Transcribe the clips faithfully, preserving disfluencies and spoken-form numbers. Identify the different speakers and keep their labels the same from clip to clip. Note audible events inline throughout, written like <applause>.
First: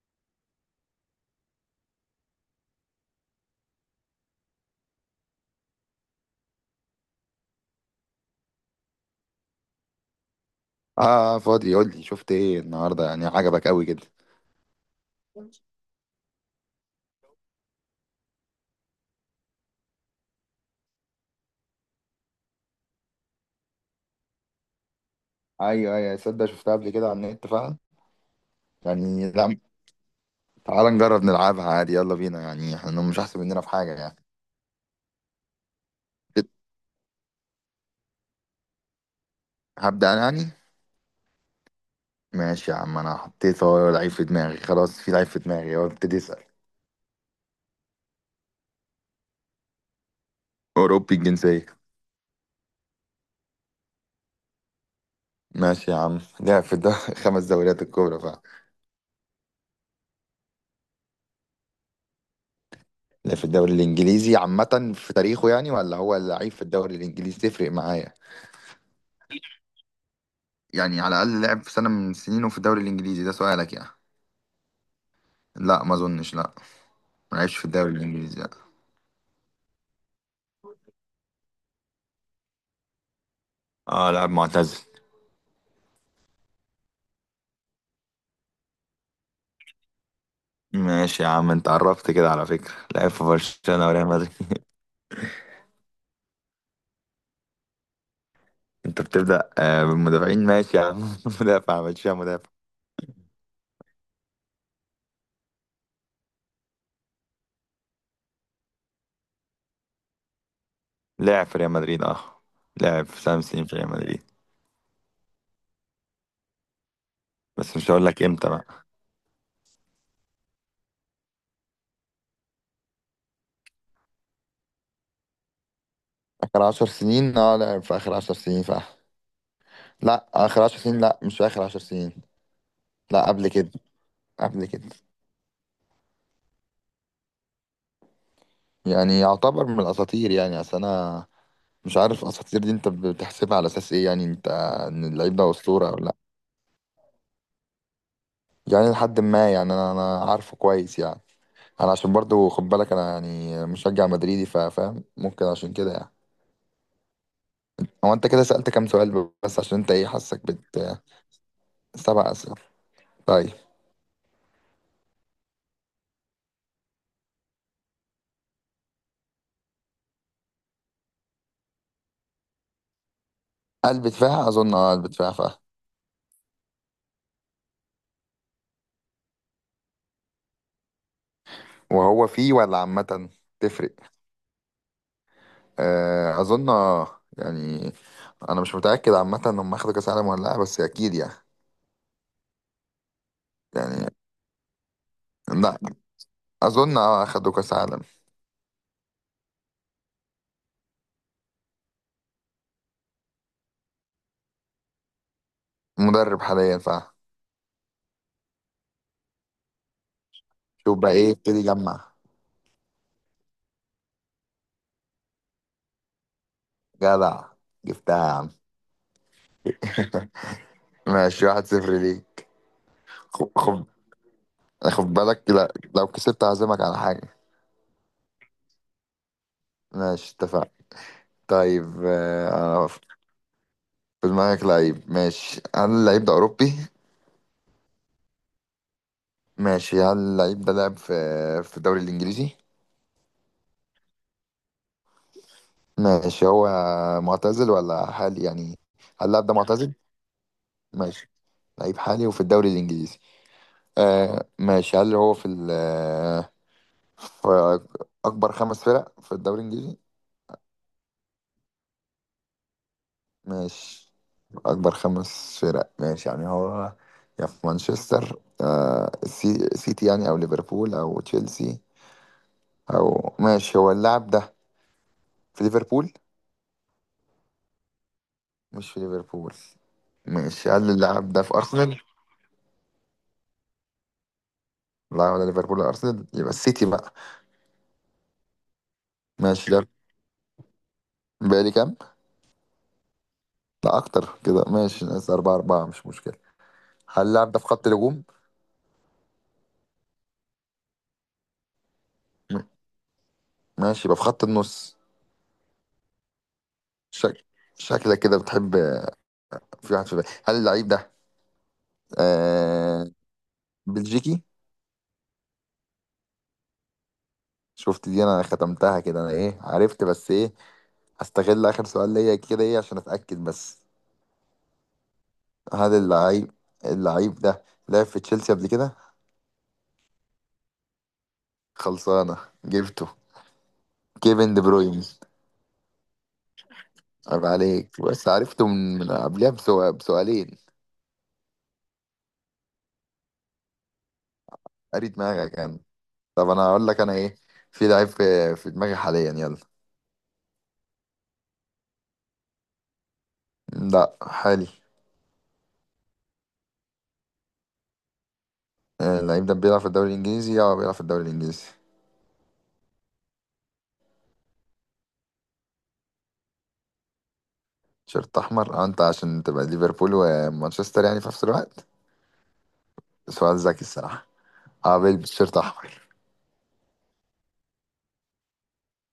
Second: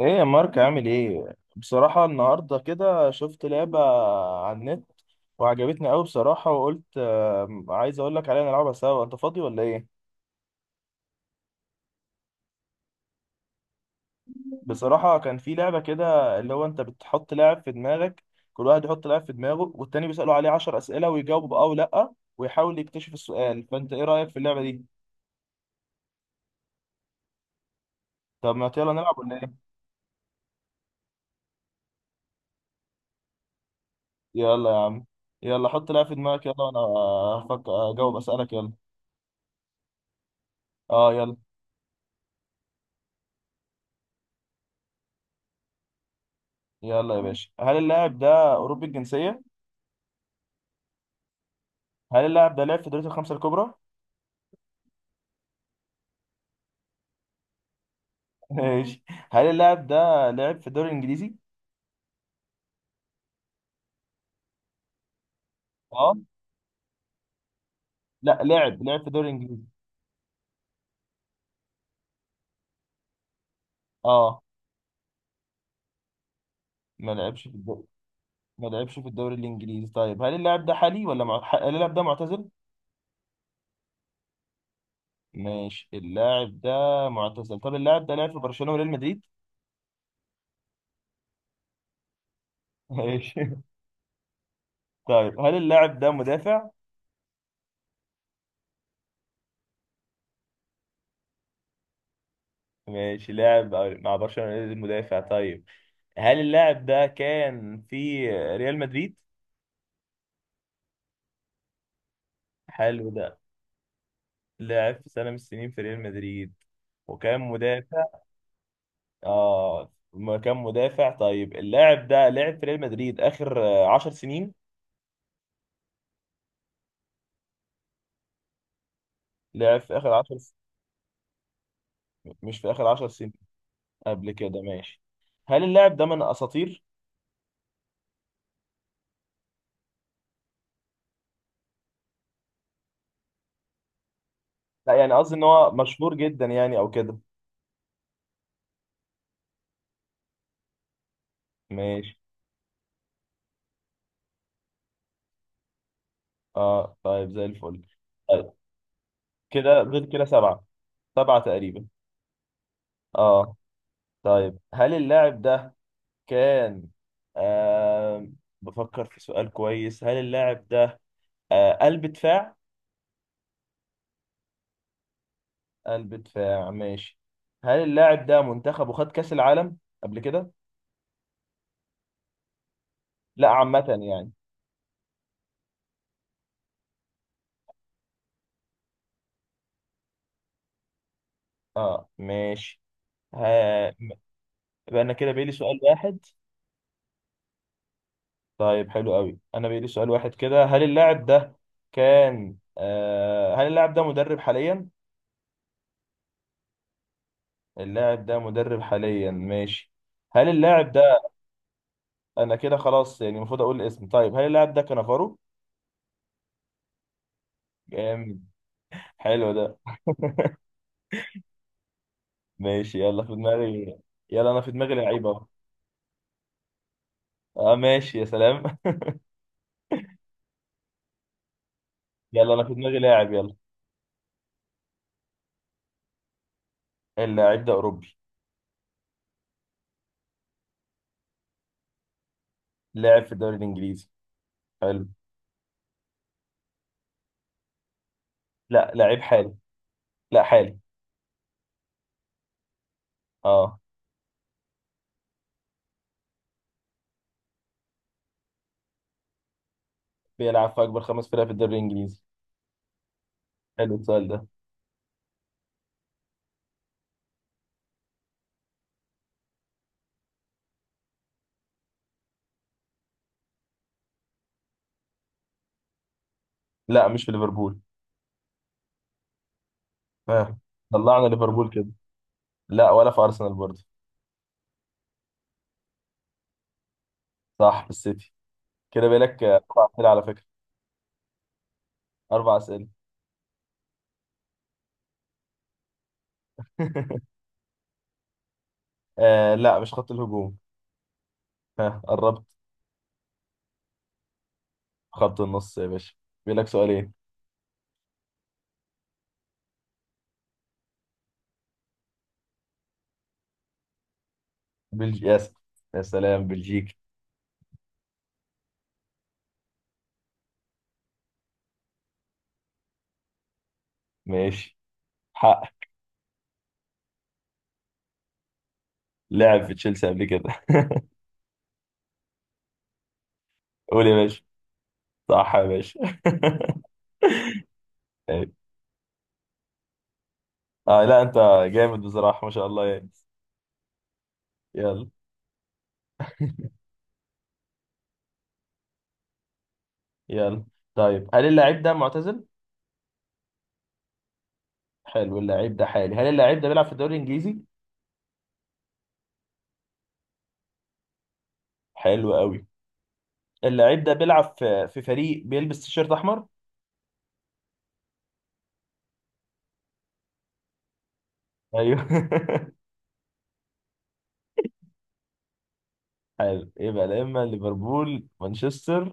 Speaker 1: ايه يا مارك عامل ايه؟ بصراحة النهاردة كده شفت لعبة على النت وعجبتني قوي بصراحة، وقلت آه، عايز اقول لك عليها نلعبها سوا. انت فاضي ولا ايه؟
Speaker 2: اه، فاضي. قول لي شفت ايه النهارده، يعني عجبك قوي كده؟
Speaker 1: بصراحة كان في لعبة كده، اللي هو انت بتحط لاعب في دماغك، كل واحد يحط لاعب في دماغه والتاني بيسأله عليه عشر أسئلة ويجاوب بأه ولا، ويحاول يكتشف السؤال. فانت ايه رأيك في اللعبة دي؟
Speaker 2: ايوه ايوه، صدق شفتها قبل كده على النت فعلا.
Speaker 1: طب ما يلا نلعب
Speaker 2: يعني
Speaker 1: ولا
Speaker 2: لا،
Speaker 1: ايه؟
Speaker 2: تعال نجرب نلعبها عادي، يلا بينا. يعني احنا مش احسن مننا في حاجه يعني.
Speaker 1: يلا يا عم، يلا حط لاعب في دماغك يلا، وانا هفكر اجاوب أسألك يلا.
Speaker 2: هبدأ انا يعني.
Speaker 1: اه يلا.
Speaker 2: ماشي يا عم، انا حطيت، هو لعيب في دماغي خلاص، في لعيب في دماغي، هو ابتدي اسأل.
Speaker 1: يلا يا باشا، هل اللاعب ده أوروبي الجنسية؟
Speaker 2: اوروبي الجنسيه.
Speaker 1: هل اللاعب ده لعب في دوري الخمسة الكبرى؟
Speaker 2: ماشي يا عم، لعب في الدوري <laughs> خمس دوريات الكبرى فعلا.
Speaker 1: <laughs> ماشي. هل اللاعب ده لعب في الدوري الإنجليزي؟
Speaker 2: لعب في الدوري الانجليزي عامه في تاريخه يعني، ولا
Speaker 1: اه،
Speaker 2: هو لعيب في الدوري الانجليزي؟ تفرق معايا؟
Speaker 1: لا لعب لعب في الدوري الإنجليزي.
Speaker 2: يعني على الاقل لعب في سنه من سنينه في الدوري الانجليزي، ده سؤالك يعني؟
Speaker 1: اه.
Speaker 2: لا ما اظنش، لا.
Speaker 1: ما
Speaker 2: ما
Speaker 1: لعبش في
Speaker 2: لعبش في
Speaker 1: الدوري.
Speaker 2: الدوري الانجليزي، لا.
Speaker 1: ما لعبش في الدوري الإنجليزي. طيب هل اللاعب ده حالي ولا مع... ح- هل اللاعب ده معتزل؟
Speaker 2: اه، لاعب معتزل.
Speaker 1: ماشي، اللاعب ده معتزل. طب اللاعب ده لعب في برشلونة وريال مدريد؟
Speaker 2: ماشي يا عم، انت عرفت كده على فكرة، لعب في
Speaker 1: ماشي <laughs>
Speaker 2: برشلونة وريال مدريد.
Speaker 1: طيب هل اللاعب ده مدافع؟
Speaker 2: <laughs> انت بتبدأ آه بالمدافعين، ماشي يا عم. <laughs> مدافع، ماشي يا مدافع.
Speaker 1: ماشي، لاعب مع برشلونة المدافع. طيب هل اللاعب ده كان في ريال مدريد؟
Speaker 2: لعب في ريال مدريد، اه. لعب
Speaker 1: حلو
Speaker 2: في
Speaker 1: ده.
Speaker 2: سبع سنين في ريال مدريد،
Speaker 1: لعب في سنة من السنين في ريال مدريد وكان
Speaker 2: بس مش
Speaker 1: مدافع.
Speaker 2: هقول لك امتى بقى.
Speaker 1: اه، ما كان مدافع. طيب اللاعب ده لعب في ريال مدريد آخر آه، عشر سنين.
Speaker 2: اخر عشر سنين، اه لعب في اخر عشر سنين فا.
Speaker 1: لعب في آخر
Speaker 2: لا
Speaker 1: عشر س...
Speaker 2: اخر عشر سنين، لا مش في اخر عشر سنين،
Speaker 1: مش في آخر عشر
Speaker 2: لا
Speaker 1: سنين
Speaker 2: قبل كده.
Speaker 1: قبل كده
Speaker 2: قبل كده.
Speaker 1: ماشي. هل اللاعب ده من أساطير؟
Speaker 2: يعني يعتبر من الاساطير يعني، اصل انا مش عارف اساطير دي انت بتحسبها على اساس ايه يعني انت؟
Speaker 1: لا
Speaker 2: ان
Speaker 1: يعني، قصدي
Speaker 2: اللعيب
Speaker 1: إن
Speaker 2: ده
Speaker 1: هو
Speaker 2: اسطوره ولا
Speaker 1: مشهور
Speaker 2: لا؟
Speaker 1: جدا يعني أو كده.
Speaker 2: يعني لحد ما، يعني انا انا عارفه كويس يعني. انا عشان
Speaker 1: ماشي
Speaker 2: برضو خد بالك، انا يعني مشجع مدريدي فا- فاهم، ممكن عشان كده يعني.
Speaker 1: اه، طيب زي الفل.
Speaker 2: هو انت كده
Speaker 1: طيب
Speaker 2: سألت كام سؤال بس،
Speaker 1: كده
Speaker 2: عشان انت
Speaker 1: غير
Speaker 2: ايه
Speaker 1: كده
Speaker 2: حاسك
Speaker 1: سبعة،
Speaker 2: بت.
Speaker 1: سبعة تقريبا.
Speaker 2: سبع اسئله. طيب.
Speaker 1: اه، طيب هل اللاعب ده كان آه بفكر في سؤال كويس. هل اللاعب ده آه قلب دفاع.
Speaker 2: قلب دفاع اظن، اه قلب دفاع فا.
Speaker 1: قلب دفاع ماشي. هل اللاعب ده منتخبه خد كأس العالم قبل كده؟
Speaker 2: وهو فيه ولا عامه؟
Speaker 1: لا عامة
Speaker 2: تفرق.
Speaker 1: يعني.
Speaker 2: آه اظن اه يعني، انا مش متاكد عامه هم اخدوا كاس عالم ولا لا، بس اكيد يعني.
Speaker 1: اه ماشي. ها
Speaker 2: يعني
Speaker 1: م- يبقى انا كده بيلي
Speaker 2: لا
Speaker 1: سؤال واحد.
Speaker 2: اظن، اه اخدوا كاس عالم.
Speaker 1: طيب حلو قوي، انا بيلي سؤال واحد كده. هل اللاعب ده كان آه هل اللاعب ده مدرب حاليا؟
Speaker 2: مدرب حاليا فا.
Speaker 1: اللاعب ده مدرب حاليا ماشي. هل اللاعب
Speaker 2: شوف بقى
Speaker 1: ده...
Speaker 2: ايه، ابتدي جمع.
Speaker 1: انا كده خلاص، يعني المفروض اقول الاسم. طيب هل اللاعب ده كانافارو؟
Speaker 2: جدع، جبتها يا
Speaker 1: جامد،
Speaker 2: عم.
Speaker 1: حلو ده.
Speaker 2: ماشي، واحد صفر ليك.
Speaker 1: ماشي يلا في
Speaker 2: خب خب.
Speaker 1: دماغي. يلا انا في دماغي
Speaker 2: خد
Speaker 1: لعيبه.
Speaker 2: بالك لا، لو كسبت هعزمك على حاجة.
Speaker 1: اه ماشي يا سلام <laughs>
Speaker 2: ماشي، اتفقنا. طيب آه،
Speaker 1: يلا انا في
Speaker 2: انا
Speaker 1: دماغي
Speaker 2: في
Speaker 1: لاعب يلا.
Speaker 2: دماغك لعيب. ماشي، هل اللعيب ده أوروبي؟
Speaker 1: اللاعب ده اوروبي.
Speaker 2: ماشي، هل اللعيب ده لعب في في الدوري الإنجليزي؟
Speaker 1: لاعب في الدوري الانجليزي. حلو.
Speaker 2: ماشي، هو معتزل ولا حالي يعني؟
Speaker 1: لا، لاعب
Speaker 2: هل اللاعب
Speaker 1: حالي.
Speaker 2: ده معتزل؟
Speaker 1: لا حالي.
Speaker 2: ماشي، لعيب حالي وفي الدوري الإنجليزي.
Speaker 1: اه،
Speaker 2: آه ماشي، هل هو في ال- فأكبر خمس فرق في الدوري الإنجليزي؟
Speaker 1: بيلعب في اكبر خمس فرق في الدوري الانجليزي. حلو
Speaker 2: ماشي.
Speaker 1: السؤال ده.
Speaker 2: أكبر خمس فرق، ماشي. يعني هو يا في مانشستر آه السي- سيتي، يعني أو ليفربول أو تشيلسي أو، ماشي. هو اللاعب ده في ليفربول؟
Speaker 1: لا مش في ليفربول.
Speaker 2: مش في ليفربول،
Speaker 1: اه
Speaker 2: ماشي. هل
Speaker 1: طلعنا
Speaker 2: اللاعب ده في
Speaker 1: ليفربول كده.
Speaker 2: أرسنال؟
Speaker 1: لا، ولا في ارسنال برضه.
Speaker 2: لا ولا ليفربول ولا أرسنال، يبقى السيتي بقى.
Speaker 1: صح في السيتي. كده بيلك آه،
Speaker 2: ماشي،
Speaker 1: اربع
Speaker 2: ده
Speaker 1: اسئله على فكره.
Speaker 2: بقالي كام؟
Speaker 1: اربع اسئله
Speaker 2: لا أكتر كده، ماشي، ناقص أربعة. أربعة مش مشكلة. هل
Speaker 1: <laughs>
Speaker 2: اللاعب ده في خط الهجوم؟
Speaker 1: آه لا مش خط الهجوم. ها قربت.
Speaker 2: م- ماشي، يبقى في خط النص.
Speaker 1: خط النص يا باشا. بيلك سؤالين.
Speaker 2: شك... شكلك كده بتحب. في واحد في بالي، هل اللعيب ده آه بلجيكي؟
Speaker 1: بلجي يا س- يا سلام بلجيكا.
Speaker 2: شفت دي انا ختمتها كده، انا ايه عرفت بس ايه. هستغل اخر سؤال ليا كده ايه، عشان اتاكد بس.
Speaker 1: ماشي، حق.
Speaker 2: هل اللعيب اللعيب ده لعب في تشيلسي قبل كده؟
Speaker 1: لعب في تشيلسي قبل كده <laughs>
Speaker 2: خلصانه، جبته.
Speaker 1: قول يا باشا.
Speaker 2: كيفن دي بروين.
Speaker 1: صح يا باشا <laughs>
Speaker 2: عيب عليك، بس
Speaker 1: طيب.
Speaker 2: عرفته من من قبلها بسو- بسؤالين.
Speaker 1: آه لا انت جامد بصراحة، ما شاء الله يعني. يلا.
Speaker 2: قريت دماغك يعني. طب انا هقول لك انا ايه، في لعيب في, في دماغي حاليا، يلا.
Speaker 1: يلا. طيب هل اللاعب ده معتزل؟
Speaker 2: لا، حالي.
Speaker 1: حلو، اللاعب ده حالي. هل اللاعب ده بيلعب في الدوري الانجليزي؟
Speaker 2: آه، اللعيب ده بيلعب في الدوري الانجليزي، اه بيلعب في الدوري الانجليزي.
Speaker 1: حلو قوي. اللاعب ده بيلعب في في فريق بيلبس تيشيرت احمر؟
Speaker 2: شيرت احمر، اه. انت عشان تبقى ليفربول ومانشستر يعني في نفس الوقت،
Speaker 1: ايوه <laughs>
Speaker 2: سؤال ذكي الصراحه. اه بيلبس شيرت احمر.
Speaker 1: حلو، يبقى لا اما ليفربول مانشستر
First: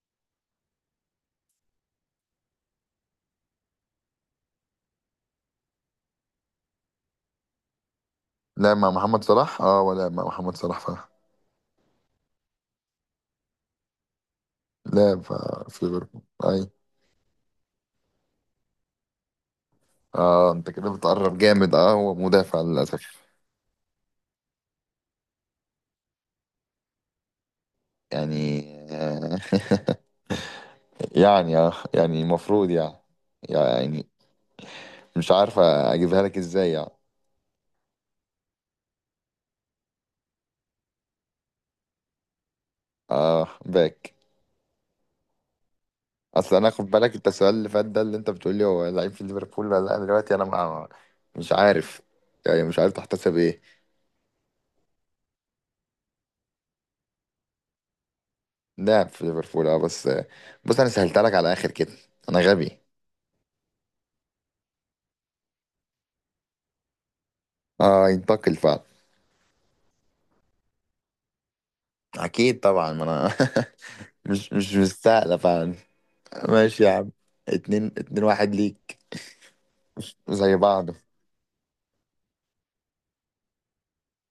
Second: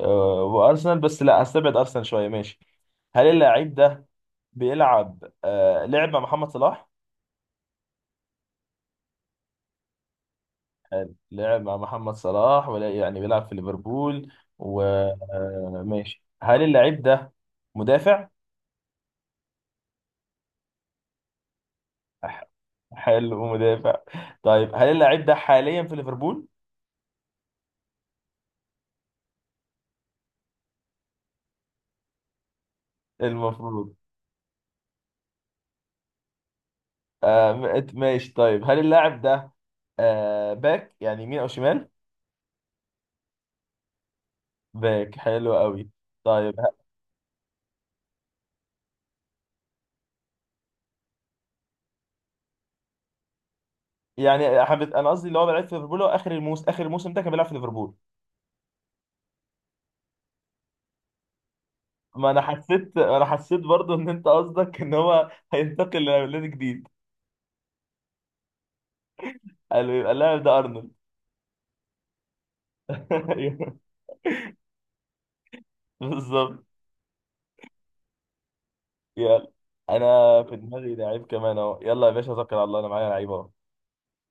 Speaker 1: آه، وارسنال، بس لا هستبعد ارسنال شوية. ماشي. هل اللاعب ده بيلعب آه، لعب مع محمد صلاح؟
Speaker 2: لعب مع محمد صلاح، اه ولا مع محمد صلاح فعلا.
Speaker 1: لعب مع محمد صلاح، ولا يعني بيلعب في ليفربول
Speaker 2: لعب آه، في ليفربول
Speaker 1: وماشي. هل
Speaker 2: اي.
Speaker 1: اللعيب ده مدافع؟
Speaker 2: اه انت كده بتقرب جامد، اه هو
Speaker 1: ح-
Speaker 2: مدافع للاسف.
Speaker 1: حلو مدافع. طيب هل اللاعب ده حاليا في ليفربول؟
Speaker 2: يعني آه <laughs> يعني اه، يعني المفروض يعني.
Speaker 1: المفروض.
Speaker 2: يعني مش عارف اجيبها لك ازاي يعني.
Speaker 1: آه م- ماشي. طيب هل اللاعب ده آه باك يعني، يمين او شمال؟
Speaker 2: اه، باك.
Speaker 1: باك، حلو قوي.
Speaker 2: اصل
Speaker 1: طيب
Speaker 2: انا
Speaker 1: ه-
Speaker 2: خد بالك، انت السؤال اللي فات ده اللي انت بتقول لي هو لعيب في ليفربول ولا لا، دلوقتي انا ما، مش عارف يعني، مش عارف تحتسب ايه.
Speaker 1: يعني حبيت، انا قصدي اللي هو بيلعب في ليفربول، هو اخر الموسم. اخر الموسم ده كان بيلعب في ليفربول.
Speaker 2: لاعب في ليفربول، اه بس. بص انا سهلتها لك على الاخر كده.
Speaker 1: ما انا
Speaker 2: انا غبي.
Speaker 1: حسيت، انا حسيت برضو ان انت قصدك ان هو هينتقل لنادي جديد.
Speaker 2: اه، ينتقل فعلا.
Speaker 1: قالوا يبقى اللاعب ده ارنولد.
Speaker 2: اكيد طبعا، ما انا
Speaker 1: <laughs> أيوه،
Speaker 2: <laughs> مش مش مستاهله فعلا.
Speaker 1: بالظبط.
Speaker 2: ماشي يا عم، اتنين اتنين واحد ليك.
Speaker 1: يلا انا في
Speaker 2: زي بعض.
Speaker 1: دماغي لعيب كمان اهو. يلا يا باشا، توكل على الله. انا معايا لعيب اهو.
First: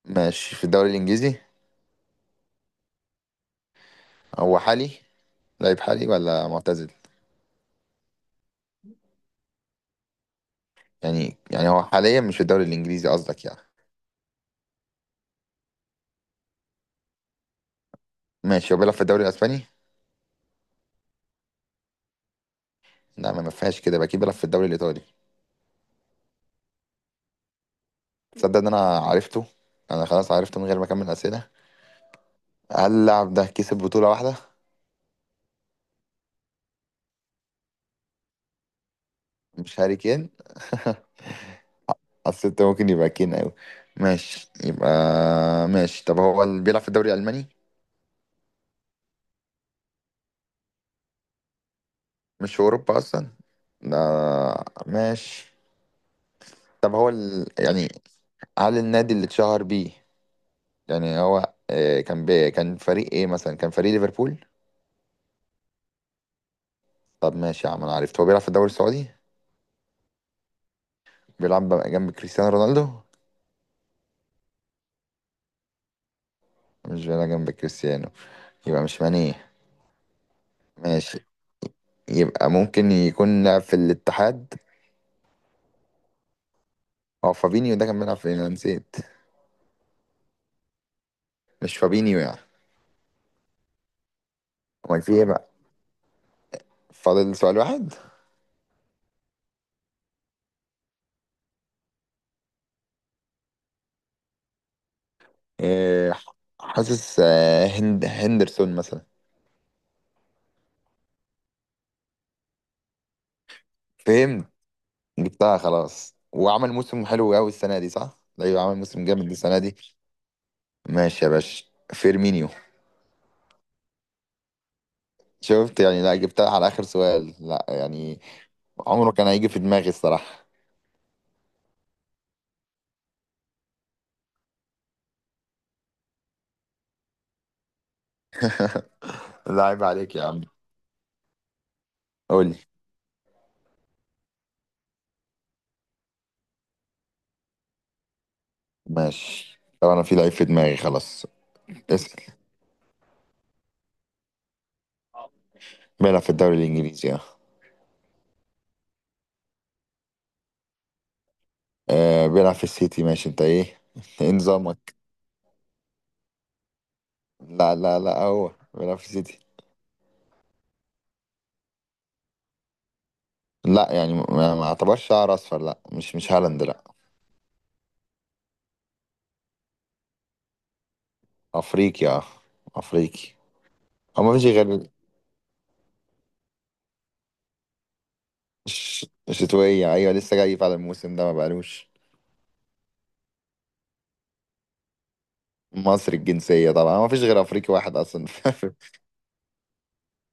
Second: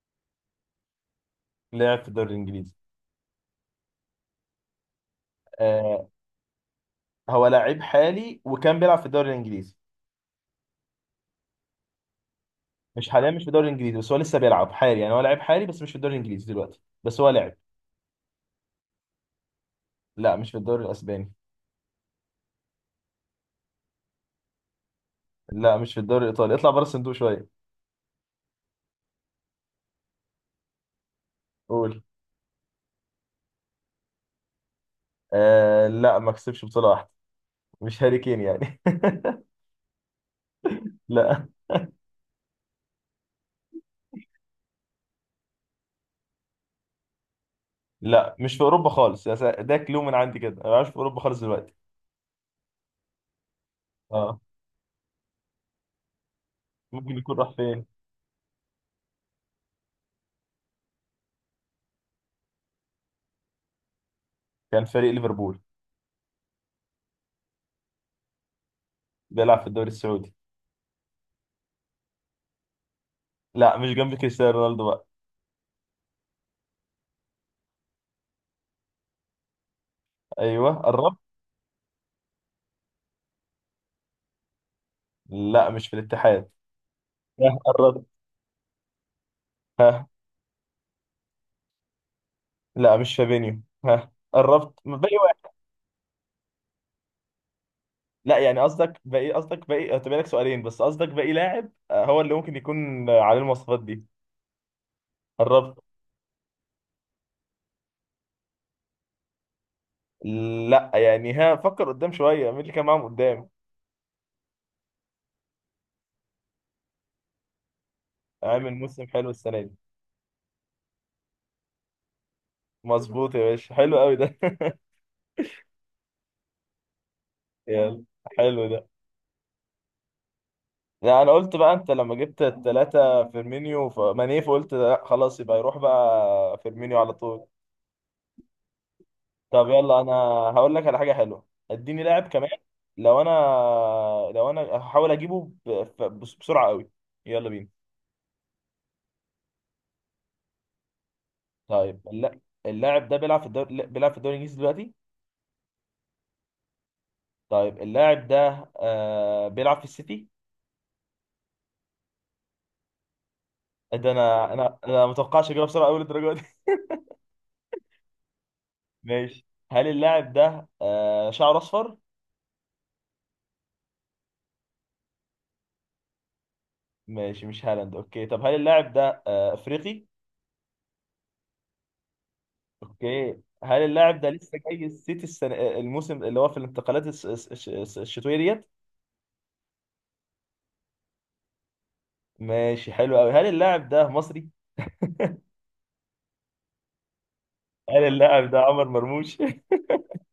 Speaker 2: ماشي، في الدوري الانجليزي.
Speaker 1: لعب في الدوري الانجليزي.
Speaker 2: هو حالي؟ لعيب حالي
Speaker 1: آه.
Speaker 2: ولا معتزل؟
Speaker 1: هو لعيب حالي وكان بيلعب في الدوري الانجليزي.
Speaker 2: يعني، يعني هو حاليا مش في الدوري
Speaker 1: مش
Speaker 2: الانجليزي
Speaker 1: حاليا مش
Speaker 2: قصدك
Speaker 1: في
Speaker 2: يعني.
Speaker 1: الدوري الانجليزي، بس هو لسه بيلعب حالي. يعني هو لعيب حالي بس مش في الدوري الانجليزي دلوقتي، بس هو لعب.
Speaker 2: ماشي، هو بيلعب في الدوري الاسباني؟
Speaker 1: لا مش في الدوري الاسباني.
Speaker 2: لا، ما ما فيهاش كده بقى، كده بيلعب في الدوري الايطالي.
Speaker 1: لا مش في الدوري الايطالي. اطلع بره الصندوق شويه.
Speaker 2: تصدق ان انا عرفته؟ انا خلاص عرفته من غير ما اكمل اسئله.
Speaker 1: قول.
Speaker 2: هل اللاعب ده كسب بطوله واحده؟
Speaker 1: آه لا، ما كسبش بطوله واحده. مش هاري كين يعني
Speaker 2: مش هاري كين؟
Speaker 1: <laughs>
Speaker 2: <laughs>
Speaker 1: لا.
Speaker 2: حسيت ممكن يبقى كين قوي. ماشي يبقى. ماشي، طب هو اللي بيلعب في الدوري الالماني؟
Speaker 1: لا مش في اوروبا خالص يا سا- ده كلو من عندي كده. انا مش في اوروبا خالص دلوقتي.
Speaker 2: مش في اوروبا اصلا،
Speaker 1: آه.
Speaker 2: لا؟ ماشي. طب هو
Speaker 1: ممكن يكون
Speaker 2: ال...
Speaker 1: راح فين.
Speaker 2: يعني، هل النادي اللي اتشهر بيه يعني هو آه، كان بي... كان فريق ايه مثلا؟ كان فريق ليفربول.
Speaker 1: كان فريق ليفربول.
Speaker 2: طب ماشي يا عم، انا عرفت، هو بيلعب في الدوري السعودي.
Speaker 1: بيلعب في الدوري السعودي.
Speaker 2: بيلعب جنب كريستيانو رونالدو؟
Speaker 1: لا مش جنب كريستيانو رونالدو بقى.
Speaker 2: مش بيلعب جنب كريستيانو، يبقى مش ماني.
Speaker 1: ايوه قربت.
Speaker 2: ماشي، يبقى ممكن يكون لعب في الاتحاد.
Speaker 1: لا مش في الاتحاد.
Speaker 2: هو
Speaker 1: ها
Speaker 2: فابينيو ده كان
Speaker 1: قربت.
Speaker 2: بيلعب فين، انا نسيت.
Speaker 1: ها.
Speaker 2: مش فابينيو يعني؟
Speaker 1: لا مش فابينيو. ها قربت،
Speaker 2: امال في
Speaker 1: باقي
Speaker 2: ايه بقى؟
Speaker 1: واحد.
Speaker 2: فاضل سؤال واحد.
Speaker 1: لا يعني قصدك باقي، قصدك باقي هتبقى لك سؤالين، بس قصدك باقي لاعب آه، هو اللي ممكن يكون آه، عليه المواصفات دي. قربت.
Speaker 2: إيه؟ حاسس آه، هند هندرسون مثلا.
Speaker 1: لا يعني، ها، فكر قدام شويه مين اللي كان معاهم قدام.
Speaker 2: فهمت. جبتها خلاص، وعمل موسم حلو قوي السنه دي، صح؟ ايوه،
Speaker 1: عامل
Speaker 2: عمل
Speaker 1: موسم
Speaker 2: موسم
Speaker 1: حلو
Speaker 2: جامد السنه
Speaker 1: السنه دي.
Speaker 2: دي. ماشي يا باشا، فيرمينيو.
Speaker 1: مظبوط يا باشا، حلو قوي ده <laughs>
Speaker 2: شفت؟ يعني لا، جبتها على اخر سؤال لا
Speaker 1: يلا،
Speaker 2: يعني.
Speaker 1: حلو ده.
Speaker 2: عمره كان هيجي في دماغي الصراحه.
Speaker 1: لا انا قلت بقى انت لما جبت التلاتة فيرمينيو فماني، فقلت لا خلاص يبقى يروح بقى فيرمينيو على طول.
Speaker 2: لا،
Speaker 1: طب
Speaker 2: عيب
Speaker 1: يلا، انا
Speaker 2: عليك يا عم.
Speaker 1: هقول لك على حاجة حلوة. اديني لاعب كمان.
Speaker 2: قول.
Speaker 1: لو انا لو انا هحاول اجيبه ب- ف- بس- بسرعة قوي. يلا بينا.
Speaker 2: ماشي، طب انا في لعيب في دماغي خلاص.
Speaker 1: طيب
Speaker 2: اسأل.
Speaker 1: الل- اللاعب ده بيلعب في الدوري، لا، بيلعب في الدوري الانجليزي دلوقتي.
Speaker 2: بيلعب في الدوري الانجليزي، اه.
Speaker 1: طيب اللاعب ده آه بيلعب في السيتي.
Speaker 2: آه، بيلعب في السيتي، ماشي. انت ايه
Speaker 1: ده
Speaker 2: <laughs> ايه
Speaker 1: انا انا
Speaker 2: نظامك؟
Speaker 1: انا ما اتوقعش اجيبها بسرعة قوي للدرجة دي.
Speaker 2: لا لا لا، هو
Speaker 1: <laughs>
Speaker 2: بيلعب في السيتي.
Speaker 1: ماشي. هل اللاعب ده آه شعره اصفر؟
Speaker 2: لا يعني، ما ما اعتبرش شعر اصفر، لا. مش مش هالاند، لا.
Speaker 1: ماشي، مش هالاند. اوكي، طب هل اللاعب ده آه، افريقي؟
Speaker 2: افريقي، اه. افريقي.
Speaker 1: اوكي. هل اللاعب
Speaker 2: هو
Speaker 1: ده
Speaker 2: ما فيش
Speaker 1: لسه جاي
Speaker 2: غير
Speaker 1: السيتي السنة آه، الموسم اللي هو في الانتقالات الس- الس- الس- الس- الشتوية ديت؟
Speaker 2: ش- شتوية، ايوه لسه جاي فعلا الموسم ده، ما بقالوش.
Speaker 1: ماشي حلو قوي. هل اللاعب ده مصري؟
Speaker 2: مصري الجنسية طبعا، ما فيش غير افريقي واحد
Speaker 1: هل
Speaker 2: اصلا <laughs>
Speaker 1: اللاعب ده
Speaker 2: في-.
Speaker 1: عمر مرموش؟ <laughs>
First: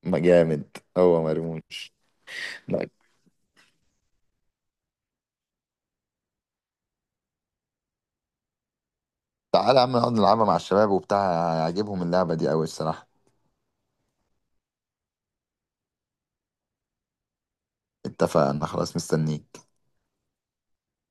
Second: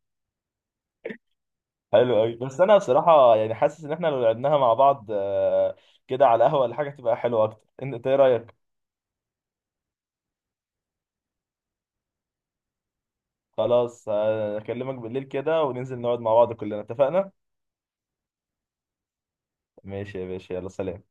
Speaker 2: ما جامد، هو مرموش.
Speaker 1: حلو قوي. بس انا
Speaker 2: لا،
Speaker 1: بصراحة يعني حاسس ان احنا لو لعبناها مع بعض آه، كده على القهوة ولا حاجة، تبقى حلوة اكتر. إن- انت ايه رأيك؟
Speaker 2: تعالى يا عم نقعد نلعبها مع الشباب وبتاع، هيعجبهم اللعبة دي أوي الصراحة.
Speaker 1: خلاص آه، اكلمك بالليل كده وننزل نقعد مع بعض كلنا. اتفقنا.
Speaker 2: اتفقنا، خلاص مستنيك.
Speaker 1: ماشي يا باشا، يلا سلام.